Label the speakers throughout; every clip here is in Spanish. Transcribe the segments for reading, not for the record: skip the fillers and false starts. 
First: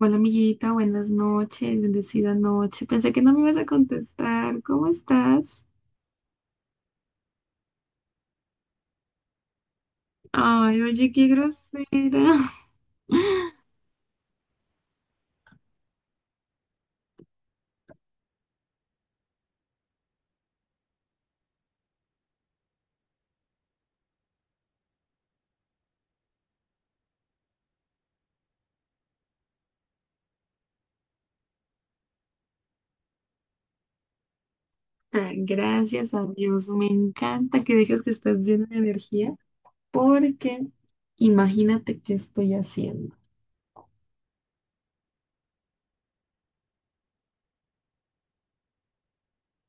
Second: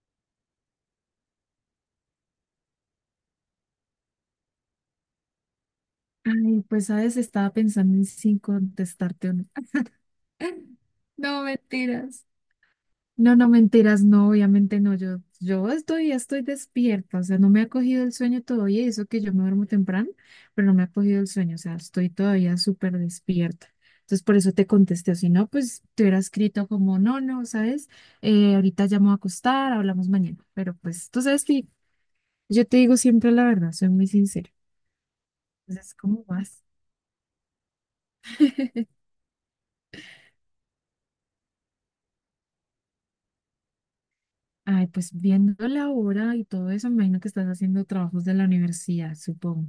Speaker 1: Hola amiguita, buenas noches, bendecida noche. Pensé que no me ibas a contestar. ¿Cómo estás?
Speaker 2: Ay, pues sabes, estaba pensando en si contestarte o no.
Speaker 1: Ay, oye, qué
Speaker 2: No, mentiras.
Speaker 1: grosera.
Speaker 2: No, no, mentiras, no, obviamente no. Yo estoy, ya estoy despierta, o sea, no me ha cogido el sueño todavía, y eso que yo me duermo temprano, pero no me ha cogido el sueño, o sea, estoy todavía súper despierta. Entonces, por eso te contesté, o si no, pues te hubiera escrito como, no, no, ¿sabes? Ahorita ya me voy a acostar, hablamos mañana. Pero pues tú sabes que yo te digo siempre la verdad, soy muy sincera.
Speaker 1: Ah,
Speaker 2: Entonces,
Speaker 1: gracias
Speaker 2: ¿cómo
Speaker 1: a
Speaker 2: vas?
Speaker 1: Dios, me encanta que digas que estás llena de energía, porque imagínate qué estoy haciendo.
Speaker 2: Ay, pues viendo la hora y todo eso, me imagino que estás haciendo trabajos de la universidad, supongo.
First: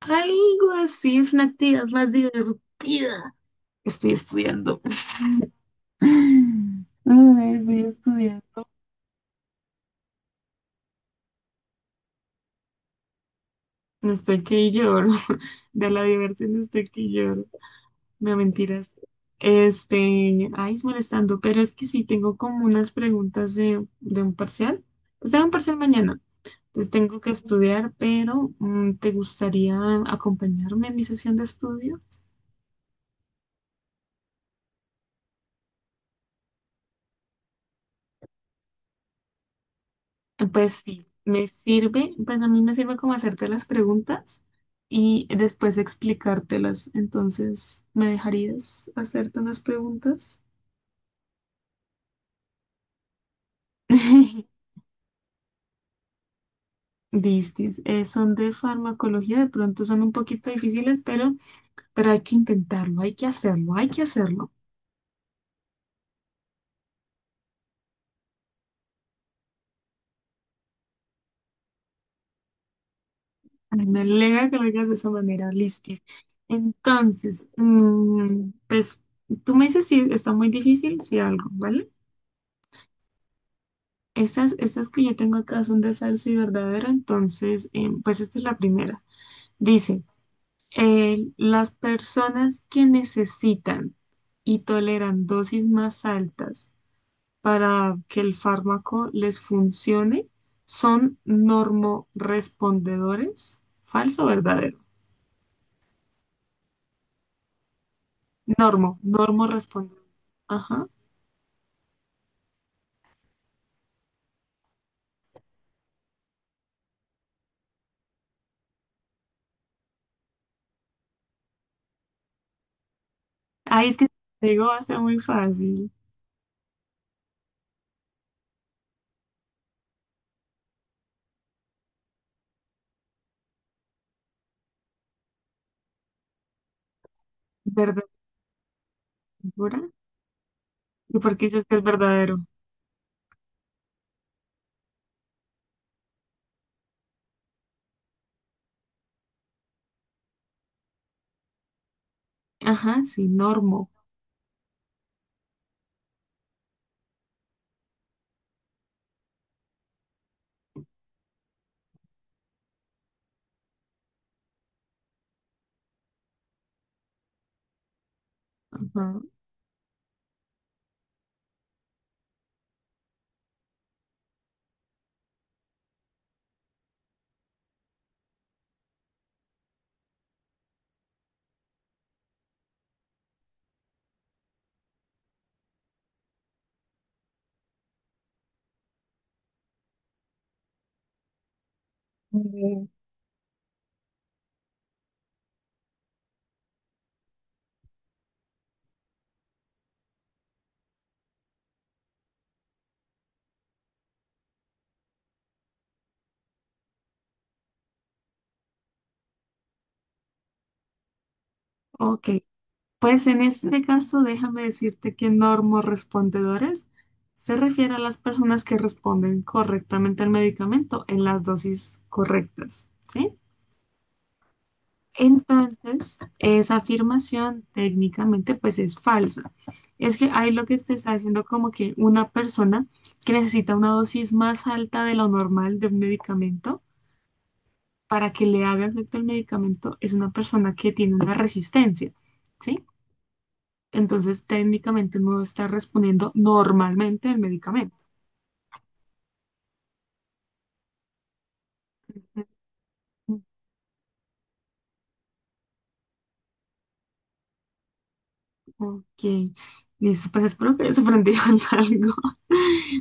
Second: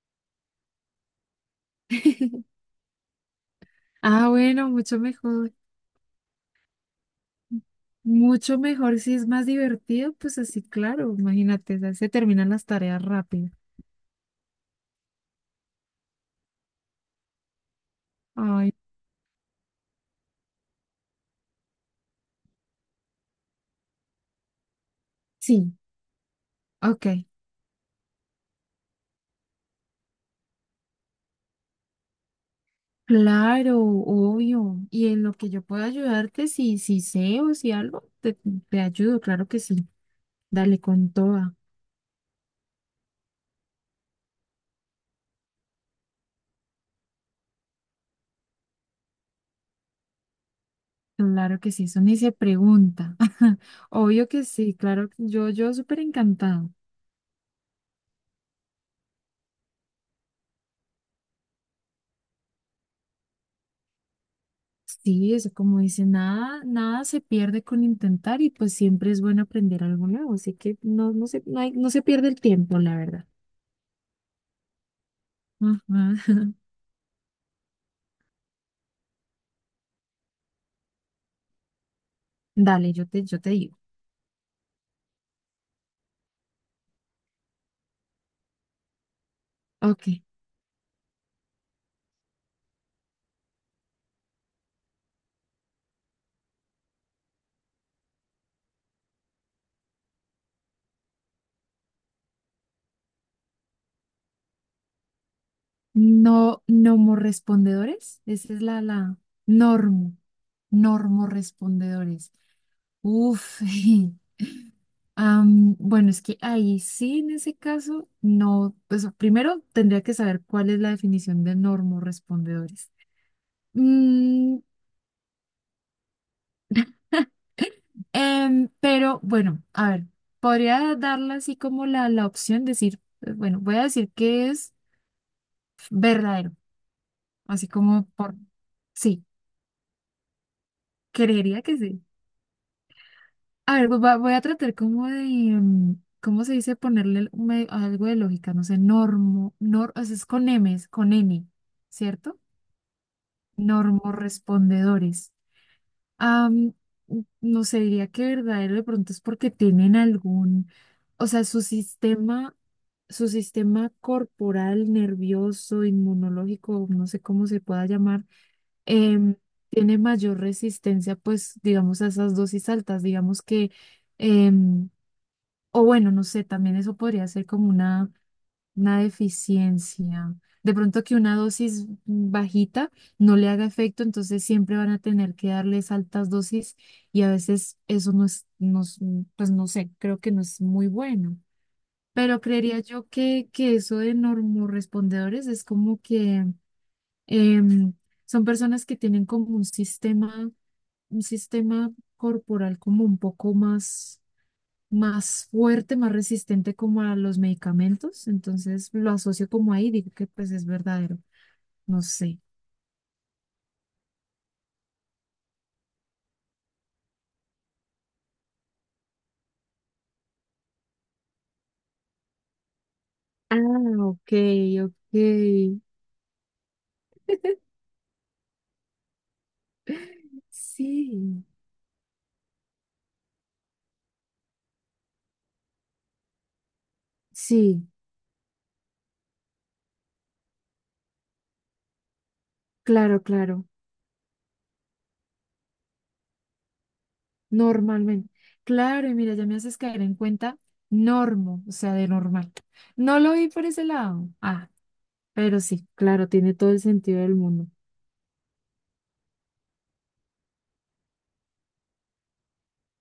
Speaker 1: Algo así, es una actividad más divertida. Estoy
Speaker 2: Ah, bueno,
Speaker 1: estudiando.
Speaker 2: mucho mejor.
Speaker 1: Ay, estoy
Speaker 2: Mucho
Speaker 1: estudiando.
Speaker 2: mejor si es más divertido, pues así, claro, imagínate, ya se terminan las tareas rápido.
Speaker 1: Estoy que lloro. De la diversión estoy que lloro. No
Speaker 2: Ay,
Speaker 1: mentiras. Este, ay, es molestando, pero es que sí tengo como unas preguntas de un parcial. Pues tengo un
Speaker 2: sí,
Speaker 1: parcial mañana, entonces
Speaker 2: ok.
Speaker 1: tengo que estudiar, pero ¿te gustaría acompañarme en mi sesión de estudio?
Speaker 2: Claro, obvio. Y en lo que yo pueda ayudarte, si sé o si algo, te ayudo, claro que sí.
Speaker 1: Pues
Speaker 2: Dale
Speaker 1: sí,
Speaker 2: con
Speaker 1: me
Speaker 2: toda.
Speaker 1: sirve, pues a mí me sirve como hacerte las preguntas y después explicártelas. Entonces, ¿me dejarías hacerte unas preguntas?
Speaker 2: Claro que sí, eso ni se pregunta. Obvio que sí, claro, yo súper encantada.
Speaker 1: Listis, son de farmacología, de pronto son un poquito difíciles, pero hay que intentarlo, hay que hacerlo, hay que hacerlo.
Speaker 2: Sí, eso como dice, nada, nada se pierde con intentar y pues siempre es bueno aprender algo nuevo, así que no, no se pierde el tiempo, la verdad.
Speaker 1: Ay, me alegra que lo digas de esa manera, listis.
Speaker 2: Ajá.
Speaker 1: Entonces, pues tú me dices si está muy difícil, si algo, ¿vale?
Speaker 2: Dale, yo te digo.
Speaker 1: Estas que yo tengo acá son de falso y verdadero, entonces, pues esta es la primera. Dice,
Speaker 2: Ok.
Speaker 1: las personas que necesitan y toleran dosis más altas para que el fármaco les funcione son normorespondedores. ¿Falso o verdadero?
Speaker 2: No, nomorrespondedores. Esa es
Speaker 1: Normo,
Speaker 2: la
Speaker 1: normorespondedor.
Speaker 2: normo.
Speaker 1: Ajá.
Speaker 2: Normorrespondedores. Uf. Bueno, es que ahí sí, en ese caso, no. Pues primero tendría que saber cuál es la definición de normorrespondedores.
Speaker 1: Ahí es que te
Speaker 2: Mm,
Speaker 1: digo, va a ser muy fácil.
Speaker 2: Pero bueno, a ver, podría darle así como la opción, decir, bueno, voy a decir que es verdadero, así como
Speaker 1: ¿Verdadero?
Speaker 2: por, sí,
Speaker 1: ¿Segura? ¿Y por qué
Speaker 2: creería
Speaker 1: dices que
Speaker 2: que
Speaker 1: es
Speaker 2: sí.
Speaker 1: verdadero?
Speaker 2: A ver, voy a tratar como de, ¿cómo se dice? Ponerle un algo de lógica, no sé, normo, nor, o sea, es con M's, con N, ¿cierto?
Speaker 1: Ajá, sí, normo.
Speaker 2: Normorrespondedores. Am, no sé, diría que verdadero de pronto es porque tienen algún, o sea, su sistema corporal, nervioso, inmunológico, no sé cómo se pueda llamar,
Speaker 1: Ajá.
Speaker 2: em, tiene mayor resistencia, pues, digamos, a esas dosis altas, digamos que, em, o bueno, no sé, también eso podría ser como una deficiencia. De pronto que una dosis bajita no le haga efecto, entonces siempre van a tener que darles altas dosis y a veces eso no es, pues no sé, creo que no es muy bueno. Pero creería
Speaker 1: Mm,
Speaker 2: yo que eso de normorrespondedores es como que em, son personas que tienen como un sistema corporal como un poco más más fuerte, más resistente como a los medicamentos, entonces lo asocio como ahí, digo que pues es verdadero, no
Speaker 1: ok.
Speaker 2: sé.
Speaker 1: Pues en este caso, déjame decirte que normorespondedores se refiere a las personas que responden correctamente al medicamento en las dosis correctas, ¿sí?
Speaker 2: Ah, ok, ok.
Speaker 1: Entonces, esa afirmación técnicamente pues es falsa. Es que ahí lo que se está haciendo
Speaker 2: Sí,
Speaker 1: como que una persona que necesita una dosis más alta de lo normal de un medicamento
Speaker 2: sí,
Speaker 1: para que le haga efecto el medicamento es una persona que tiene una resistencia, ¿sí?
Speaker 2: claro, claro,
Speaker 1: Entonces, técnicamente no está respondiendo normalmente al medicamento.
Speaker 2: normalmente. Claro, y mira, ya me haces caer en cuenta, normo, o sea, de normal. No lo vi por ese lado. Ah, pero sí, claro, tiene todo el sentido del mundo.
Speaker 1: Ok, listo, pues espero que hayas aprendido algo,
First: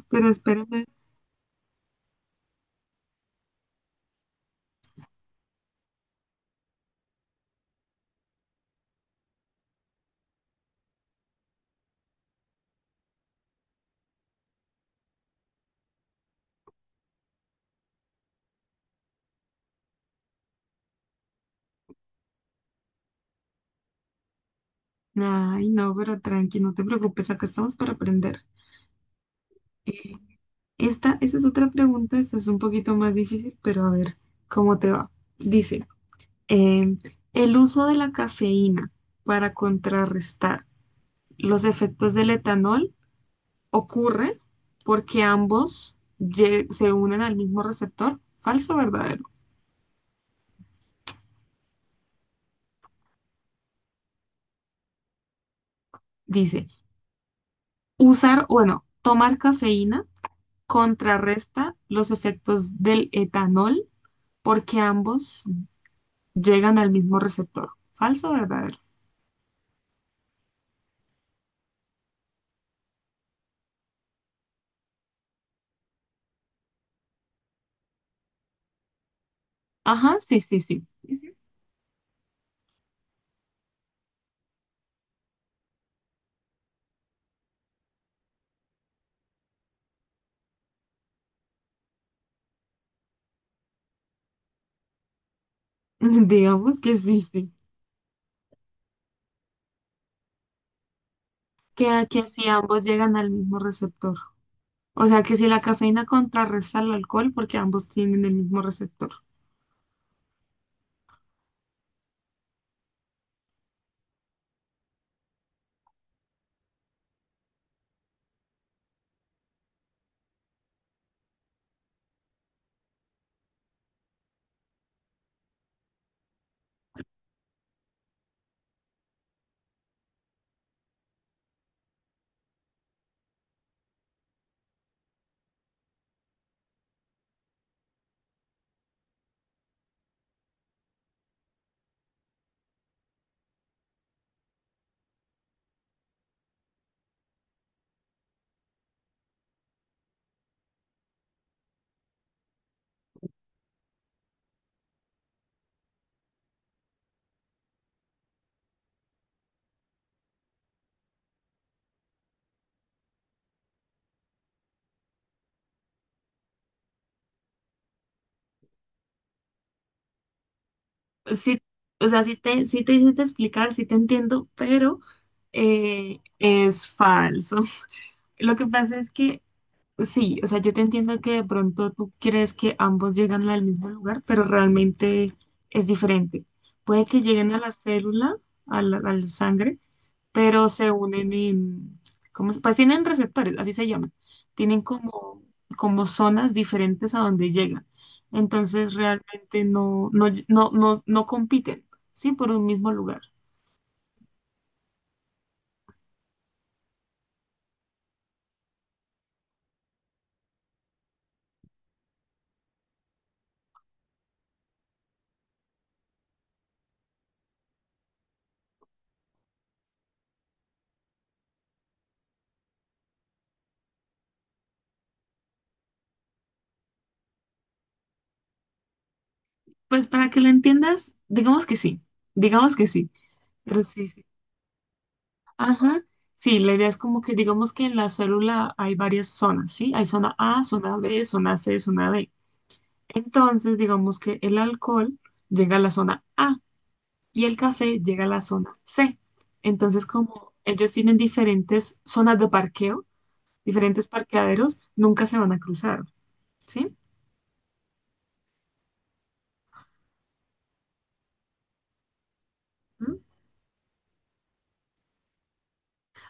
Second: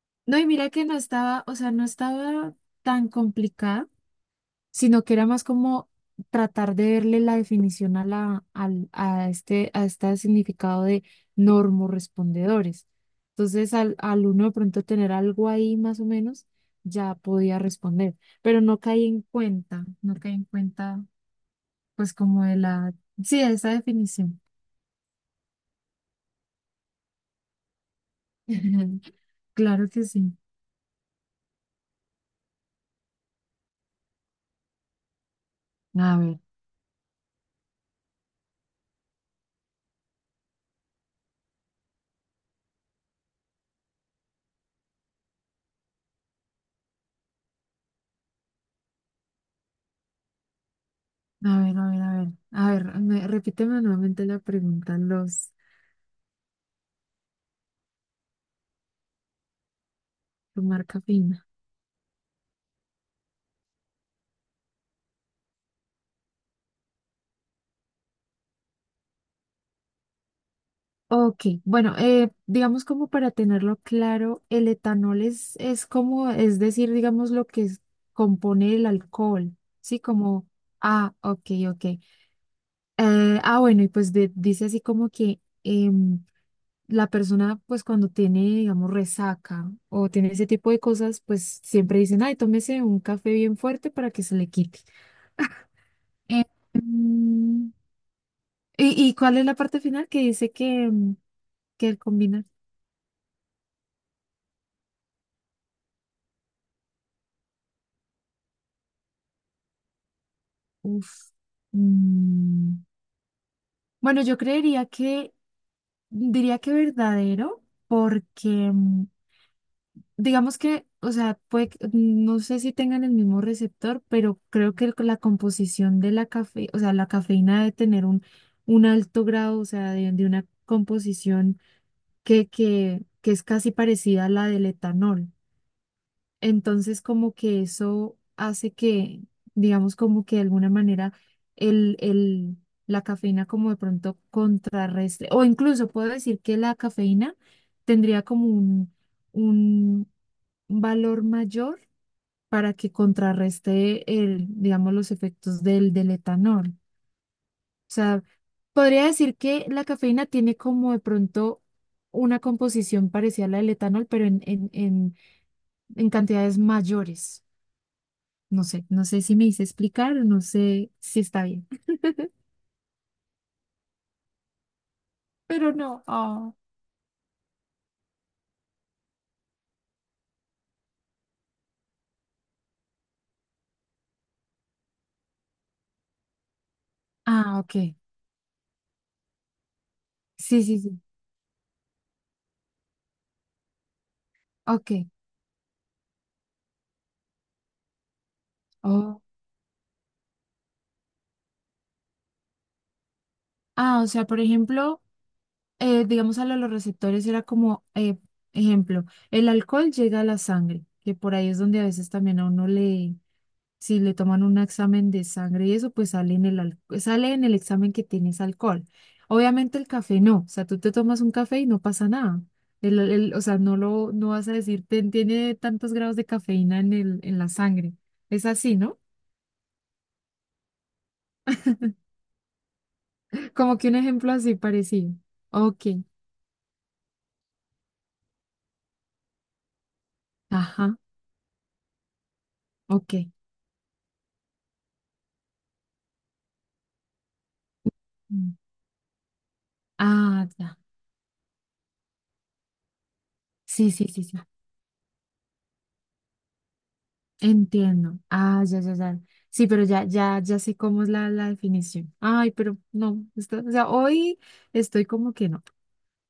Speaker 1: pero
Speaker 2: No, y mira
Speaker 1: espérame.
Speaker 2: que no estaba, o sea, no estaba tan complicada sino que era más como tratar de verle la definición a a este significado de normorespondedores. Entonces, al uno de pronto tener algo ahí más o menos, ya podía responder, pero no caí en cuenta, no caí en cuenta, pues como de sí, de esa definición.
Speaker 1: Ay, no, pero tranqui, no te preocupes, acá estamos para aprender.
Speaker 2: Claro que
Speaker 1: Eh,
Speaker 2: sí.
Speaker 1: Esta, esa es otra pregunta, esta es un poquito más difícil, pero a ver cómo te va. Dice,
Speaker 2: A ver,
Speaker 1: em, el uso de la cafeína para contrarrestar los efectos del etanol ocurre porque ambos se unen al mismo receptor, falso o verdadero.
Speaker 2: a ver, a ver, a ver, a ver, me- Repíteme nuevamente la pregunta, los,
Speaker 1: Dice, usar, bueno, tomar cafeína
Speaker 2: tu marca.
Speaker 1: contrarresta los efectos del etanol porque ambos llegan al mismo receptor. ¿Falso o verdadero?
Speaker 2: Ok, bueno, digamos como para tenerlo claro, el etanol es como, es decir, digamos lo que compone el alcohol, ¿sí?
Speaker 1: Ajá, sí,
Speaker 2: Como,
Speaker 1: sí, sí.
Speaker 2: ah,
Speaker 1: Ujú.
Speaker 2: ok, ok. Bueno, y pues dice así como que em, la persona, pues cuando tiene, digamos, resaca o tiene ese tipo de cosas, pues siempre dicen, ay, tómese un café bien fuerte para que se le quite.
Speaker 1: Digamos que sí, sí.
Speaker 2: Em, ¿Y, y cuál es la parte final que dice que, que él
Speaker 1: Que
Speaker 2: combina?
Speaker 1: si ambos llegan al mismo receptor. O sea, que si la cafeína contrarresta al alcohol porque ambos tienen el mismo receptor.
Speaker 2: Uf. Mm, Bueno, yo creería que, diría que verdadero, porque digamos que, o sea, puede, no sé si tengan el mismo receptor, pero creo que la composición de la cafe, o sea, la cafeína debe tener un alto grado, o sea, de una composición que es casi parecida a la del etanol. Entonces, como que eso hace que, digamos, como que de alguna manera el, el, la cafeína como de pronto contrarrestre, o incluso puedo decir que la cafeína tendría como un valor mayor para que contrarreste el, digamos, los efectos del, del etanol. O sea, podría decir que la cafeína tiene como de pronto una composición parecida a la del etanol, pero en en cantidades mayores. No sé, no sé si me hice explicar, no sé si está
Speaker 1: Sí,
Speaker 2: bien.
Speaker 1: o sea, sí te hiciste explicar, sí te entiendo, pero
Speaker 2: Pero no, ah,
Speaker 1: es falso. Lo que pasa es que sí, o sea, yo te entiendo que de pronto tú crees que ambos llegan al mismo lugar, pero realmente es diferente. Puede que lleguen
Speaker 2: ah,
Speaker 1: a la
Speaker 2: ok.
Speaker 1: célula, a la sangre,
Speaker 2: Sí,
Speaker 1: pero
Speaker 2: sí,
Speaker 1: se
Speaker 2: sí.
Speaker 1: unen en, ¿cómo se- pues tienen receptores, así se llaman. Tienen
Speaker 2: Ok.
Speaker 1: como, como zonas diferentes a donde llegan. Entonces
Speaker 2: Oh.
Speaker 1: realmente no compiten, ¿sí? Por un mismo lugar.
Speaker 2: Ah, o sea, por ejemplo, digamos a lo de los receptores era como, ejemplo, el alcohol llega a la sangre, que por ahí es donde a veces también a uno le, si le toman un examen de sangre y eso, pues sale en sale en el examen que tienes alcohol. Obviamente el café no, o sea, tú te tomas un café y no pasa nada. O sea, no lo, no vas a decir, "Ten- tiene tantos grados de cafeína en el, en la sangre. Es así, ¿no?
Speaker 1: Pues para que lo entiendas, digamos que sí, digamos que sí.
Speaker 2: Como
Speaker 1: Pero
Speaker 2: que un
Speaker 1: sí, sí,
Speaker 2: ejemplo así parecido. Ok,
Speaker 1: ajá. Sí, la idea es como que digamos que en la célula hay varias zonas, ¿sí? Hay zona A, zona
Speaker 2: ajá,
Speaker 1: B, zona C, zona D.
Speaker 2: ok.
Speaker 1: Entonces, digamos que el alcohol llega a la zona A y el café llega a la
Speaker 2: Mm,
Speaker 1: zona C. Entonces,
Speaker 2: ah,
Speaker 1: como
Speaker 2: ya.
Speaker 1: ellos tienen diferentes zonas de parqueo,
Speaker 2: Sí,
Speaker 1: diferentes
Speaker 2: sí, sí, sí.
Speaker 1: parqueaderos, nunca se van a cruzar, ¿sí?
Speaker 2: Entiendo. Ah, ya, ya, ya. Sí, pero ya, ya, ya sé cómo es la definición. Ay, pero
Speaker 1: ¿Mm?
Speaker 2: no, o sea, hoy estoy como que no,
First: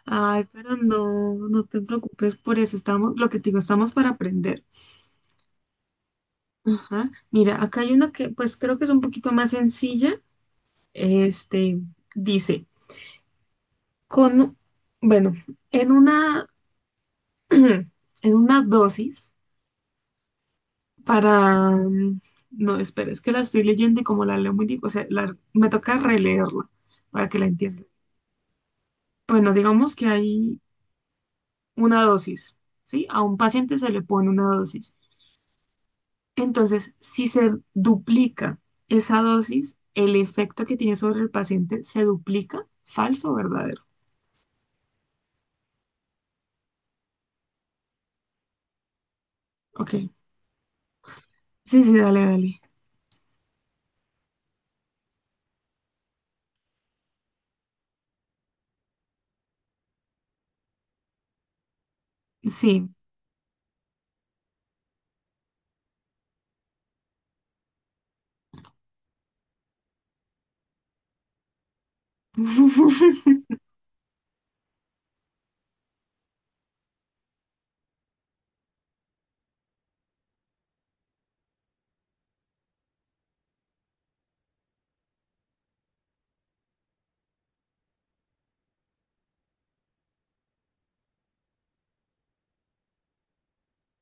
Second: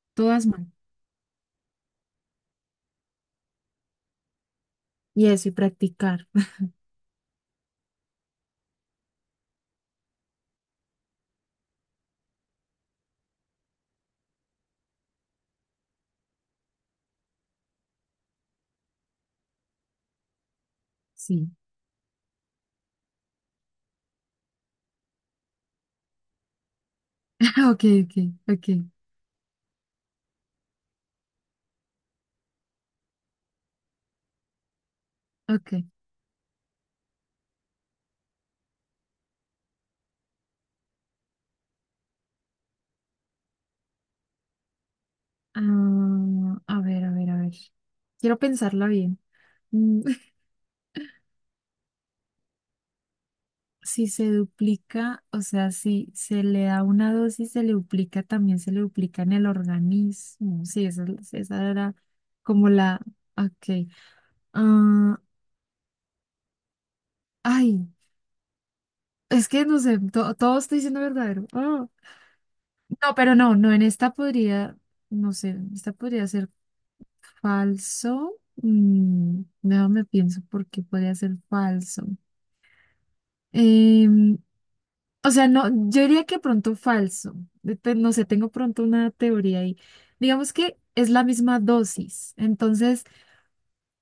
Speaker 1: Ay,
Speaker 2: todas mal.
Speaker 1: pero no, no te preocupes por eso, estamos, lo que te digo, estamos para aprender.
Speaker 2: Y eso, y practicar.
Speaker 1: Ajá. Mira, acá hay una que pues creo que es un poquito más sencilla. Este dice, con, bueno, en una, en una dosis
Speaker 2: Sí.
Speaker 1: para, no, espera, es que la estoy leyendo y como la leo muy, o sea, me toca releerla para que la
Speaker 2: Ok,
Speaker 1: entiendas.
Speaker 2: ok, ok,
Speaker 1: Bueno, digamos que hay una dosis, ¿sí? A un paciente se le pone una dosis.
Speaker 2: ok.
Speaker 1: Entonces, si se duplica esa dosis, el efecto que tiene sobre el paciente se duplica, falso o verdadero.
Speaker 2: Ah, a ver, a ver, a ver. Quiero pensarla bien.
Speaker 1: Ok.
Speaker 2: Mm,
Speaker 1: Sí, sí, dale, dale.
Speaker 2: Si se duplica, o sea, si se le da una dosis, se le duplica, también se le duplica en el organismo. Sí, esa era como
Speaker 1: Sí.
Speaker 2: la, ok. Ah, ay, es que no sé, todo estoy diciendo verdadero. Ah, no, pero no, no, en esta podría, no sé, en esta podría ser falso. Mm, déjame pienso por qué podría ser falso. Em, o sea, no, yo diría que pronto falso. No sé, tengo pronto una teoría ahí. Digamos que es la misma dosis. Entonces,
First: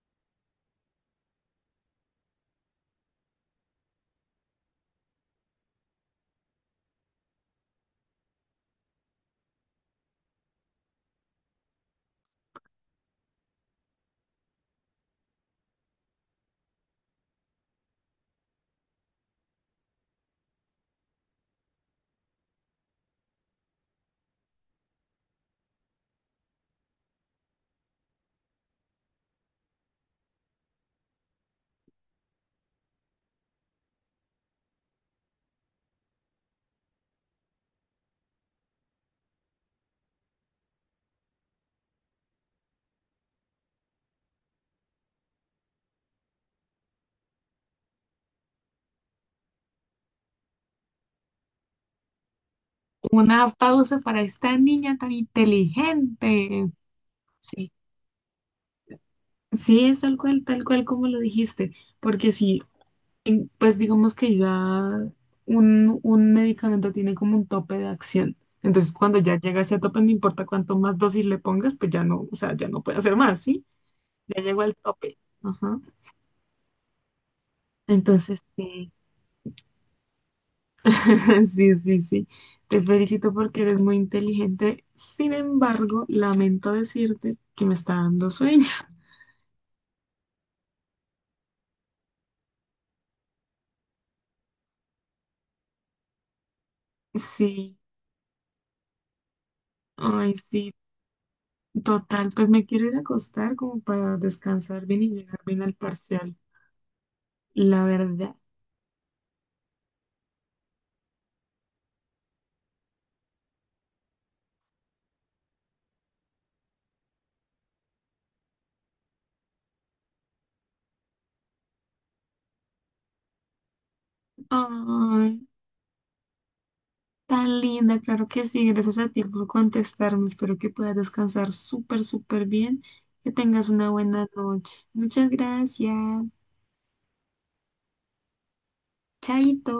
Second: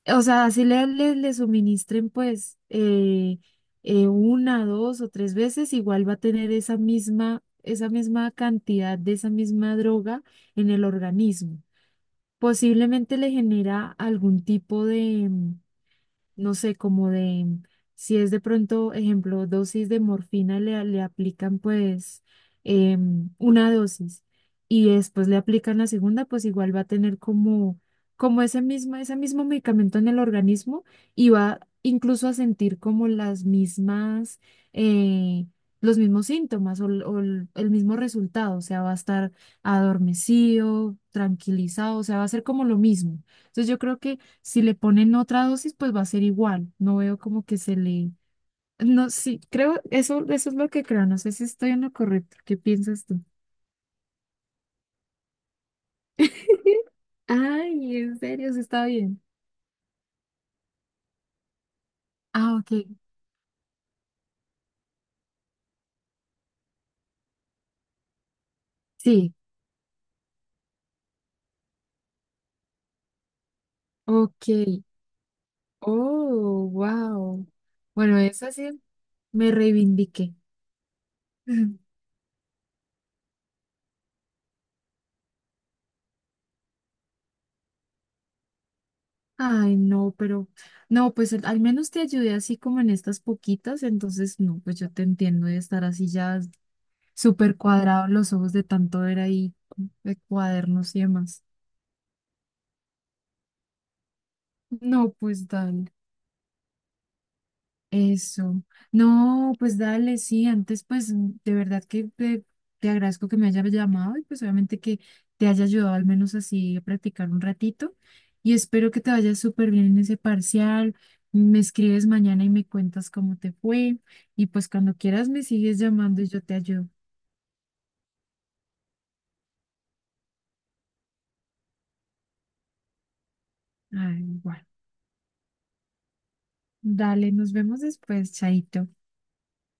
Speaker 2: o sea, así le suministren pues una, dos o tres veces, igual va a tener esa misma cantidad de esa misma droga en el organismo. Posiblemente le genera algún tipo de, no sé, como de, si es de pronto, ejemplo, dosis de morfina, le aplican pues una dosis y después le aplican la segunda, pues igual va a tener como, como ese mismo medicamento en el organismo y va incluso a sentir como las mismas, eh, los mismos síntomas o, el mismo resultado, o sea, va a estar adormecido, tranquilizado, o sea, va a ser como lo mismo. Entonces yo creo que si le ponen otra dosis, pues va a ser igual. No veo como que se le... No, sí, creo, eso es lo que creo. No sé si estoy en lo correcto. ¿Qué piensas tú?
Speaker 1: Una pausa para esta niña tan inteligente. Sí,
Speaker 2: Ay, en serio, sí está bien.
Speaker 1: sí, es tal cual como lo dijiste, porque
Speaker 2: Ah,
Speaker 1: si,
Speaker 2: ok.
Speaker 1: en- pues digamos que ya un medicamento tiene como un tope de acción. Entonces, cuando
Speaker 2: Sí,
Speaker 1: ya llega a ese tope, no importa cuánto más dosis le pongas, pues ya no, o sea, ya no puede hacer más, ¿sí? Ya
Speaker 2: ok.
Speaker 1: llegó al tope. Ajá.
Speaker 2: Oh, wow. Bueno,
Speaker 1: Entonces,
Speaker 2: eso sí,
Speaker 1: sí.
Speaker 2: me reivindiqué.
Speaker 1: Sí,
Speaker 2: Ujú.
Speaker 1: sí, sí. Te felicito porque eres muy inteligente. Sin embargo, lamento decirte que me está dando sueño.
Speaker 2: Ay, no, pero no, pues al al menos te ayudé así como en estas poquitas, entonces no, pues yo te entiendo de estar así ya súper
Speaker 1: Sí,
Speaker 2: cuadrados los ojos de tanto ver ahí de
Speaker 1: ay, sí.
Speaker 2: cuadernos y demás.
Speaker 1: Total, pues me quiero ir a acostar como para descansar bien y
Speaker 2: No,
Speaker 1: llegar
Speaker 2: pues
Speaker 1: bien al
Speaker 2: dale,
Speaker 1: parcial. La verdad.
Speaker 2: eso. No, pues dale, sí, antes pues de verdad que te agradezco que me hayas llamado y pues obviamente que te haya ayudado al menos así a practicar un ratito y espero que te vaya súper bien en ese parcial. Me escribes mañana y me cuentas cómo te fue y pues cuando quieras
Speaker 1: Ay,
Speaker 2: me sigues llamando y yo te ayudo.
Speaker 1: tan linda, claro que sí. Gracias a ti por contestarme. Espero que puedas descansar súper, súper bien. Que tengas una
Speaker 2: Ay,
Speaker 1: buena
Speaker 2: igual.
Speaker 1: noche. Muchas gracias.
Speaker 2: Dale, nos vemos después, chaito.
Speaker 1: Chaito.